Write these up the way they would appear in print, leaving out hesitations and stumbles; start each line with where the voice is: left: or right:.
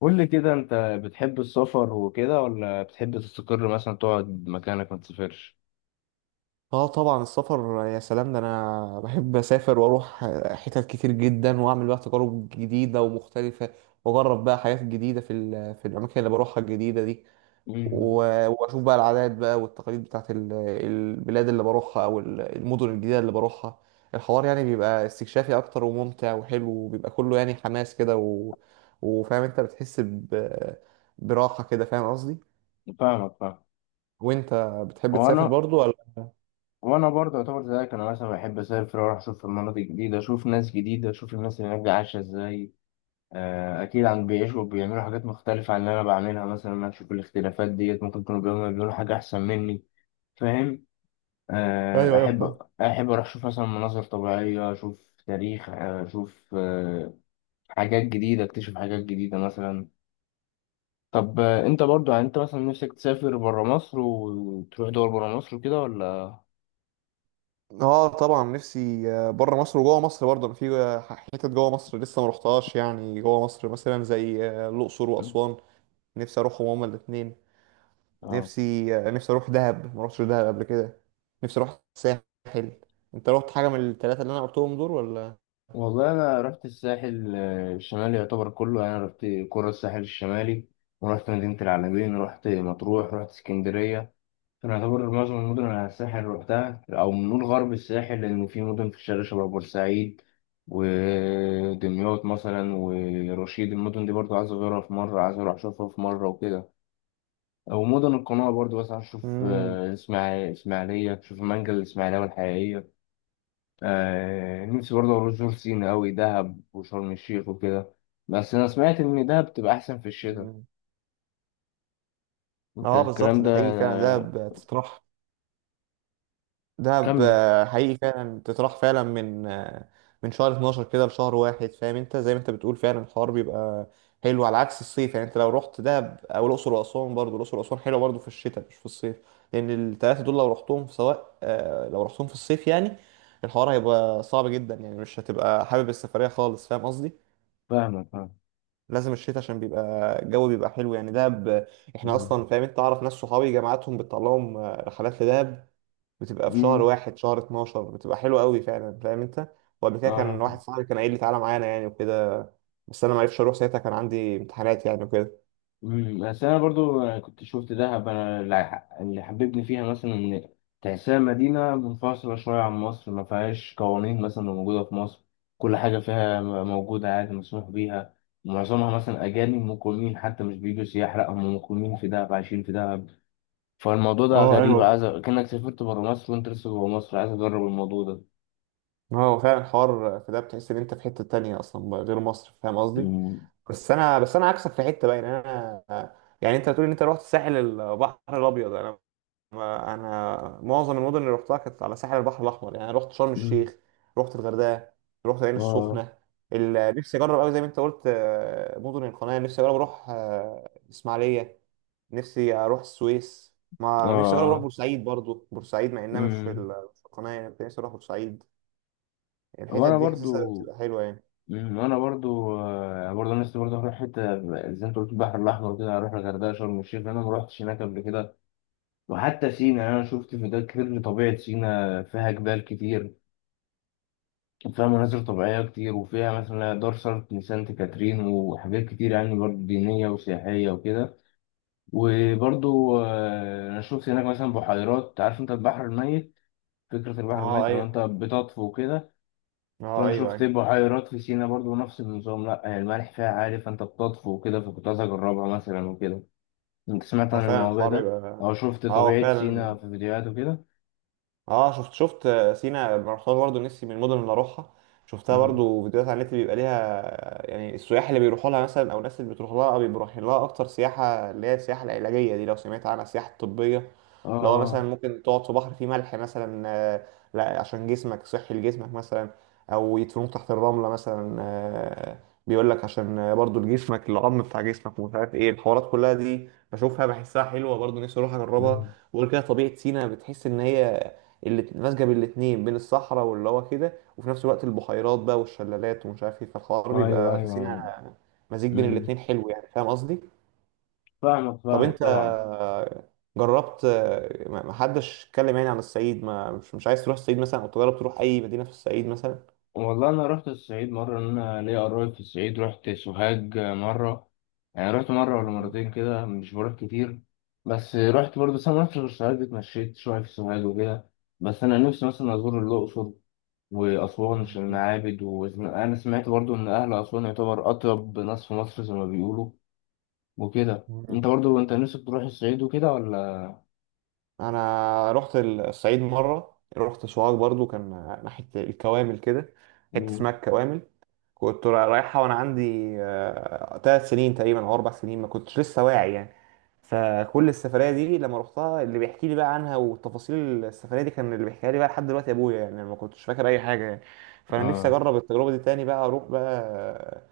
left: قول لي كده انت بتحب السفر وكده، ولا بتحب تستقر مثلا تقعد مكانك ما تسافرش؟
right: اه، طبعا السفر يا سلام! ده انا بحب اسافر واروح حتت كتير جدا، واعمل بقى تجارب جديده ومختلفه، واجرب بقى حاجات جديده في الاماكن اللي بروحها الجديده دي.
left: مم.
right: واشوف بقى العادات بقى والتقاليد بتاعت البلاد اللي بروحها، او المدن الجديده اللي بروحها. الحوار يعني بيبقى استكشافي اكتر وممتع وحلو، وبيبقى كله يعني حماس كده، و... وفاهم انت بتحس ب... براحه كده، فاهم قصدي؟
left: فاهمك فاهم.
right: وانت، بتحب تسافر
left: وانا
right: برضو ولا؟
left: وانا برضه يعتبر زيك، انا مثلا بحب اسافر واروح اشوف مناطق جديده، اشوف ناس جديده، اشوف الناس اللي هناك دي عايشه ازاي. اكيد عن بيعيشوا بيعملوا حاجات مختلفه عن اللي انا بعملها، مثلا انا اشوف الاختلافات ديت، ممكن يكونوا بيعملوا حاجه احسن مني. فاهم. آه،
right: ايوه، ايوه،
left: احب
right: فاهم.
left: احب اروح اشوف مثلا مناظر طبيعيه، اشوف تاريخ، اشوف حاجات جديده، اكتشف حاجات جديده مثلا. طب انت برضو، يعني انت مثلا نفسك تسافر برا مصر وتروح دول برا مصر وكده ولا؟
right: اه طبعا، نفسي بره مصر وجوه مصر برضه، انا في حتت جوه مصر لسه ما رحتهاش، يعني جوه مصر مثلا زي الاقصر واسوان، نفسي اروحهم هما الاثنين.
left: اه.
right: نفسي اروح دهب، ما رحتش دهب قبل كده، نفسي اروح الساحل. انت رحت حاجه من الثلاثه اللي انا قلتهم دول ولا؟
left: والله انا رحت الساحل الشمالي يعتبر كله، يعني رحت قرى الساحل الشمالي، ورحت مدينة العلمين، رحت مطروح، رحت اسكندرية. فانا يعتبر معظم المدن على الساحل روحتها، او نقول غرب الساحل، لان في مدن في الشرق شبه بورسعيد ودمياط مثلا ورشيد، المدن دي برضو عايز اغيرها في مرة، عايز اروح اشوفها في مرة وكده. ومدن القناة برضو، بس أشوف
right: امم.
left: إسماعيلية أشوف المانجا الإسماعيلية والحقيقية. نفسي برضو أروح جورج سينا أوي، دهب وشرم الشيخ وكده. بس أنا سمعت إن دهب بتبقى أحسن في الشتاء. أنت
right: اه،
left: الكلام
right: بالظبط،
left: ده
right: ده حقيقي فعلا،
left: آه؟
right: دهب تتراح. دهب
left: كمل.
right: حقيقي فعلا تتراح فعلا من شهر 12 كده لشهر واحد، فاهم انت؟ زي ما انت بتقول فعلا الحوار بيبقى حلو، على عكس الصيف. يعني انت لو رحت دهب او الاقصر واسوان، برضو الاقصر واسوان حلوه برضو في الشتاء مش في الصيف. لان الثلاثه دول لو رحتهم في سواء، لو رحتهم في الصيف، يعني الحوار هيبقى صعب جدا، يعني مش هتبقى حابب السفريه خالص، فاهم قصدي؟
left: فاهمك فاهم.
right: لازم الشتاء عشان بيبقى الجو بيبقى حلو، يعني دهب، احنا
left: مم.
right: اصلا فاهم انت؟ اعرف ناس صحابي جامعاتهم بتطلعهم رحلات لدهب، بتبقى في شهر
left: مم.
right: واحد، شهر 12 بتبقى حلوة قوي فعلا، فاهم انت؟ وقبل كده
left: أعرف.
right: كان واحد صاحبي كان قايل لي تعالى معانا يعني وكده، بس انا ما عرفتش اروح ساعتها، كان عندي امتحانات يعني وكده.
left: بس انا برضو كنت شفت دهب انا، اللي حببني فيها مثلا ان تحسها مدينه منفصله شويه عن مصر، ما فيهاش قوانين مثلا اللي موجوده في مصر. كل حاجه فيها موجوده عادي، مسموح بيها معظمها، مثلا اجانب مقيمين، حتى مش بيجوا سياح، لا هم مقيمين في دهب، عايشين في دهب. فالموضوع ده
right: اه
left: غريب،
right: ايوه.
left: عايز كأنك سافرت بره مصر وانت لسه جوه مصر، عايز اجرب الموضوع ده.
right: هو فعلا حوار، في ده بتحس ان انت في حتة تانية اصلا غير مصر، فاهم قصدي؟
left: مم.
right: بس انا عكسك في حتة بقى، يعني انا، يعني انت بتقول ان انت رحت الساحل البحر الابيض، انا، ما انا معظم المدن اللي رحتها كانت على ساحل البحر الاحمر، يعني رحت شرم
left: مم.
right: الشيخ، رحت الغردقه، رحت العين
left: اه
right: السخنه. نفسي اجرب قوي زي ما انت قلت، مدن القناه، نفسي اجرب اروح اسماعيليه، نفسي اروح السويس، ما نفسي اجرب اروح
left: اه.
right: بورسعيد برضو، بورسعيد مع انها مش
left: مم.
right: مش في القناه، يعني كنت نفسي اروح بورسعيد. الحتت
left: وانا
right: دي حاسسها
left: برضو.
right: بتبقى حلوه يعني.
left: وانا برضو، برضو انا لسه برضو هروح حته زي انت قلت البحر الاحمر كده، هروح الغردقه، شرم الشيخ، لان انا ما رحتش هناك قبل كده. وحتى سينا، يعني انا شفت فيديوهات كتير لطبيعه سينا، فيها جبال كتير، وفيها مناظر طبيعيه كتير، وفيها مثلا دار سانت كاترين، وحاجات كتير يعني، برضو دينيه وسياحيه وكده. وبرضو انا شفت هناك مثلا بحيرات، عارف انت البحر الميت، فكره البحر
right: اه
left: الميت لو
right: ايوه.
left: انت بتطفو كده؟
right: اه،
left: فانا
right: ايوه،
left: شفت
right: ايوه،
left: بحيرات في سينا برضو نفس النظام، لا يعني الملح فيها عالي فانت بتطفو وكده، فكنت عايز اجربها مثلا وكده. انت سمعت
right: هو
left: عن
right: فعلا
left: الموضوع
right: الحوار
left: ده
right: يبقى...
left: او شفت
right: اه هو
left: طبيعة سينا
right: فعلا.
left: في فيديوهات وكده؟
right: اه، شفت سينا، أنا رحتها برضه، نفسي من المدن اللي اروحها. شفتها
left: مم.
right: برضه فيديوهات على النت، بيبقى ليها يعني السياح اللي بيروحوا لها مثلا، او الناس اللي بتروح لها بيبقوا رايحين لها اكتر سياحه، اللي هي السياحه العلاجيه دي، لو سمعت عنها، السياحه الطبيه،
left: اه
right: اللي هو مثلا
left: اه.
right: ممكن تقعد في بحر فيه ملح مثلا، لا عشان جسمك، صحي لجسمك مثلا، او يدفنوك تحت الرمله مثلا، بيقول لك عشان برضه لجسمك، العظم بتاع جسمك ومش عارف ايه، الحوارات كلها دي بشوفها بحسها حلوة، برضه نفسي اروح اجربها.
left: مم.
right: وغير كده طبيعة سينا، بتحس ان هي اللي ماسكه بالاتنين، بين الصحراء واللي هو كده، وفي نفس الوقت البحيرات بقى والشلالات ومش عارف ايه، فالحوار
left: ايوه
right: بيبقى في
left: ايوه.
right: سينا مزيج بين
left: مم.
right: الاتنين، حلو يعني، فاهم قصدي؟
left: فاهمك
right: طب
left: فاهمك
right: انت،
left: طبعا.
right: جربت... ما حدش اتكلم يعني عن الصعيد، ما مش عايز تروح الصعيد مثلا، او تجرب تروح اي مدينه في الصعيد مثلا؟
left: والله انا رحت الصعيد مرة، إن انا ليا قرايب في الصعيد، رحت سوهاج مرة، يعني رحت مرة ولا مرتين كده، مش بروح كتير. بس رحت برضه، بس انا ما رحتش غير سوهاج، اتمشيت شوية في سوهاج وكده. بس انا نفسي مثلا ازور الاقصر وأسوان في المعابد، وأنا سمعت برضو إن أهل أسوان يعتبر أطيب ناس في مصر زي ما بيقولوا وكده.
right: مم.
left: أنت برضو أنت نفسك تروح الصعيد وكده ولا؟
right: انا رحت الصعيد مره، رحت سوهاج برضو، كان ناحيه الكوامل كده، حته اسمها
left: مم.
right: الكوامل، كنت رايحه وانا عندي 3 سنين تقريبا او 4 سنين، ما كنتش لسه واعي يعني. فكل السفريه دي لما رحتها، اللي بيحكي لي بقى عنها وتفاصيل السفريه دي كان اللي بيحكيها لي بقى لحد دلوقتي ابويا، يعني أنا ما كنتش فاكر اي حاجه يعني. فانا نفسي
left: آه.
right: اجرب التجربه دي تاني، بقى اروح بقى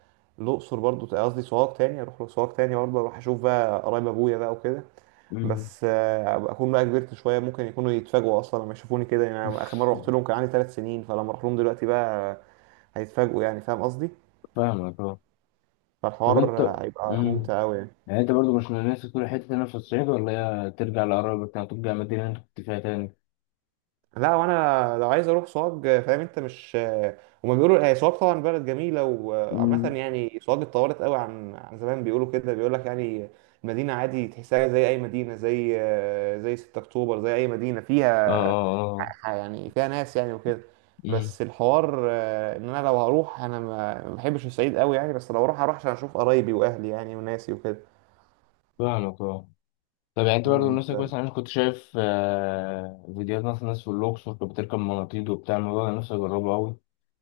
right: الاقصر، برضو قصدي سوهاج، تاني اروح سوهاج تاني، برضو اروح اشوف بقى قرايب ابويا بقى وكده.
left: مم.
right: بس أبقى اكون بقى كبرت شويه، ممكن يكونوا يتفاجئوا اصلا لما يشوفوني كده، يعني أنا اخر مره رحت لهم كان عندي 3 سنين، فلما اروح لهم دلوقتي بقى هيتفاجئوا يعني، فاهم قصدي؟
left: فاهمك أه. طب
right: فالحوار
left: أنت.
right: هيبقى
left: مم.
right: ممتع قوي يعني.
left: يعني أنت برضو مش من نفسك تروح حتة هنا في الصعيد، ولا هي ترجع لقرايبك تاني، ترجع المدينة اللي أنت كنت فيها تاني؟
right: لا، وانا لو عايز اروح سوهاج، فاهم انت؟ مش هما بيقولوا هي سوهاج طبعا بلد جميله وعامه،
left: مم.
right: يعني سوهاج اتطورت قوي عن زمان، بيقولوا كده، بيقول لك يعني المدينه عادي، تحسها زي اي مدينه، زي زي 6 اكتوبر، زي اي مدينه فيها
left: آه آه آه.
right: يعني فيها ناس يعني وكده.
left: مم.
right: بس الحوار ان انا لو هروح انا ما بحبش الصعيد قوي يعني، بس لو اروح هروح عشان اشوف قرايبي واهلي يعني وناسي وكده.
left: فاهمك أه. طب يعني انت برضه
right: امم.
left: نفسك كويس، انا كنت شايف فيديوهات مثلا ناس في الاقصر كانت بتركب مناطيد وبتاع، الموضوع ده نفسي اجربه قوي.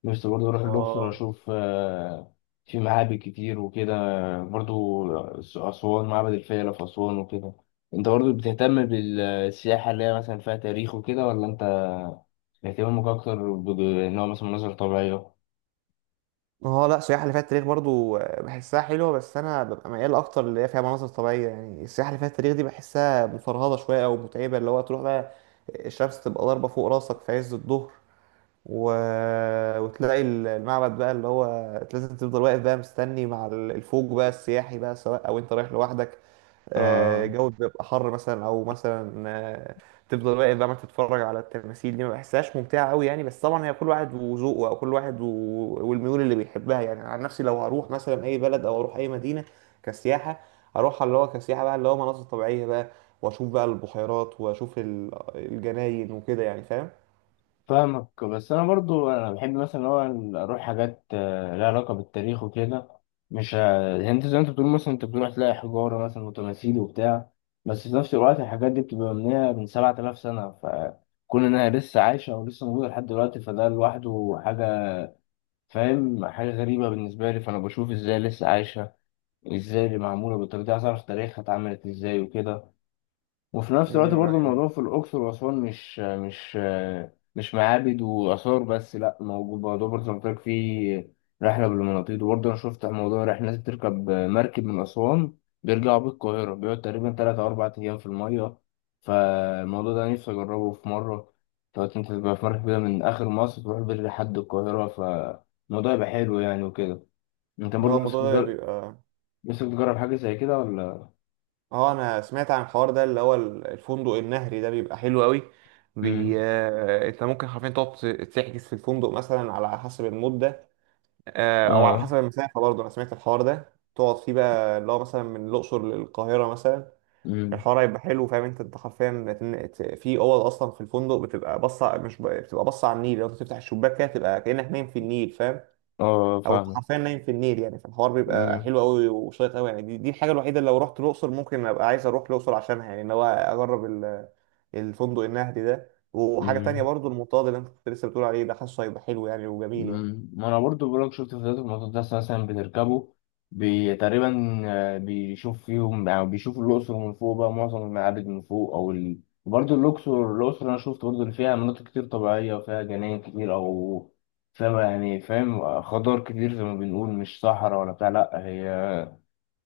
left: نفسي برضه اروح الاقصر
right: اه،
left: اشوف، في معابد كتير وكده. برضه اسوان، معبد الفيلة في اسوان وكده. انت برضه بتهتم بالسياحة اللي هي مثلا فيها تاريخ وكده، ولا انت اهتمامك اكتر ان هو مثلا مناظر طبيعية؟
right: اه. لا، السياحه اللي فيها التاريخ برضو بحسها حلوه، بس انا ببقى ميال اكتر اللي هي فيها مناظر طبيعيه، يعني السياحه اللي فيها التاريخ دي بحسها مفرهده شويه او متعبه، اللي هو تروح بقى الشمس تبقى ضاربه فوق راسك في عز الظهر، و... وتلاقي المعبد بقى اللي هو لازم تفضل واقف بقى مستني مع الفوج بقى السياحي بقى، سواء او انت رايح لوحدك،
left: اه.
right: الجو بيبقى حر مثلا، او مثلا تفضل واقف بقى ما تتفرج على التماثيل دي، ما بحسهاش ممتعه قوي يعني، بس طبعا هي كل واحد وذوقه، او كل واحد و... والميول اللي بيحبها يعني. عن نفسي لو هروح مثلا اي بلد او اروح اي مدينه كسياحه، اروح اللي هو كسياحه بقى اللي هو مناظر طبيعيه بقى، واشوف بقى البحيرات واشوف الجناين وكده يعني، فاهم؟
left: فاهمك. بس انا برضو انا بحب مثلا ان هو اروح حاجات لها علاقه بالتاريخ وكده. مش ه- يعني انت زي ما انت بتقول، مثلا انت بتروح تلاقي حجاره مثلا وتماثيل وبتاع، بس في نفس الوقت الحاجات دي بتبقى مبنيه من 7000 سنه، فكون انها لسه عايشه ولسه موجوده لحد دلوقتي، فده لوحده حاجه، فاهم، حاجه غريبه بالنسبه لي. فانا بشوف ازاي لسه عايشه، ازاي اللي معموله بالطريقه دي، عايز اعرف تاريخها اتعملت ازاي وكده. وفي نفس الوقت
right: مم،
left: برضو الموضوع في الأقصر وأسوان مش معابد وآثار بس، لأ موجود موضوع برضو زي ما قلت لك، فيه رحلة بالمناطيد، وبرضو أنا شفت موضوع رحلة ناس بتركب مركب من أسوان بيرجعوا بالقاهرة، بيقعد تقريبا 3 أو 4 أيام في المية. فالموضوع ده نفسي أجربه في مرة. تقعد أنت تبقى في مركب كده من آخر مصر تروح بيه لحد القاهرة، فالموضوع يبقى حلو يعني وكده. أنت برضو
right: هو
left: نفسك
right: الموضوع ده
left: تجرب
right: بيبقى...
left: نفسك تجرب حاجة زي كده ولا؟
right: اه انا سمعت عن الحوار ده، اللي هو الفندق النهري ده بيبقى حلو قوي، بي...
left: مم.
right: انت ممكن حرفيا تقعد تحجز في الفندق مثلا على حسب المدة، او على
left: آه.
right: حسب المسافة برضه، انا سمعت الحوار ده تقعد فيه بقى، اللي هو مثلا من الاقصر للقاهرة مثلا.
left: مم.
right: الحوار هيبقى حلو، فاهم انت حرفيا في اوض اصلا في الفندق بتبقى باصه، مش بتبقى باصه على النيل، لو انت تفتح الشباك كده تبقى كأنك نايم في النيل، فاهم؟
left: اه
right: او انت
left: فاهم.
right: حرفيا نايم في النيل يعني، فالحوار بيبقى
left: مم.
right: حلو قوي وشيق قوي يعني، دي الحاجه الوحيده اللي لو رحت الاقصر ممكن ابقى عايز اروح الاقصر عشانها، يعني ان هو اجرب الفندق النهدي ده، وحاجه تانية
left: مم.
right: برضو المنطاد اللي انت كنت لسه بتقول عليه ده، حاسه هيبقى حلو يعني وجميل يعني.
left: مم. ما انا برضو بقولك شفت فيديوهات المقدسة مثلا بتركبوا بي تقريبا، بيشوف فيهم، يعني بيشوفوا الأقصر من فوق بقى، معظم المعابد من فوق، أو برضو الأقصر أنا شفت برضو اللي فيها مناطق كتير طبيعية، وفيها جناين كتير أو، فاهم يعني، فاهم، خضار كتير زي ما بنقول، مش صحراء ولا بتاع، لأ هي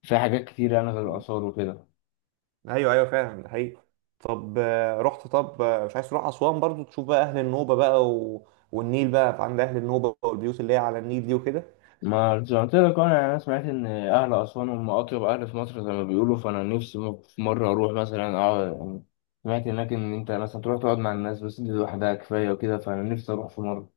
left: فيها حاجات كتير يعني غير
right: مم.
left: الآثار وكده.
right: ايوه، ايوه، فعلا ده حقيقي. طب آه، رحت طب آه، مش عايز تروح اسوان برضو، تشوف بقى اهل النوبه بقى و... والنيل بقى، فعند اهل النوبه والبيوت اللي هي على النيل دي وكده.
left: ما زي ما قلت لك، انا سمعت ان اهل اسوان هم اطيب اهل في مصر زي ما بيقولوا، فانا نفسي في مره اروح مثلا اقعد، يعني سمعت هناك ان انت مثلا تروح تقعد مع الناس بس، دي لوحدها كفايه وكده، فانا نفسي اروح في مره.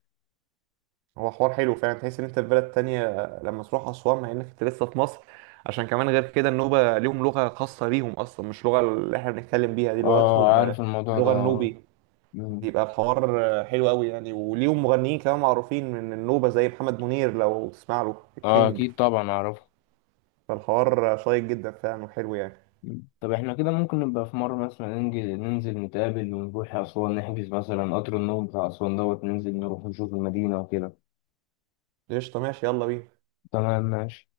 right: هو حوار حلو فعلا، تحس ان انت في بلد تانية لما تروح اسوان، مع انك انت لسه في مصر. عشان كمان غير كده النوبة ليهم لغة خاصة بيهم اصلا، مش لغة اللي احنا بنتكلم بيها، دي
left: اه
right: لغتهم،
left: عارف الموضوع ده.
right: لغة النوبي.
left: مم.
right: يبقى الحوار حلو قوي يعني، وليهم مغنيين كمان معروفين من النوبة زي محمد منير، لو تسمع له،
left: اه
right: الكينج.
left: اكيد طبعا اعرفه.
right: فالحوار شيق جدا فعلا وحلو يعني.
left: مم. طب احنا كده ممكن نبقى في مره مثلا ننزل نتقابل ونروح اسوان، نحجز مثلا قطر النوم بتاع اسوان، دوت ننزل نروح نشوف المدينه وكده.
right: قشطة، ماشي، يلا بينا.
left: تمام ماشي.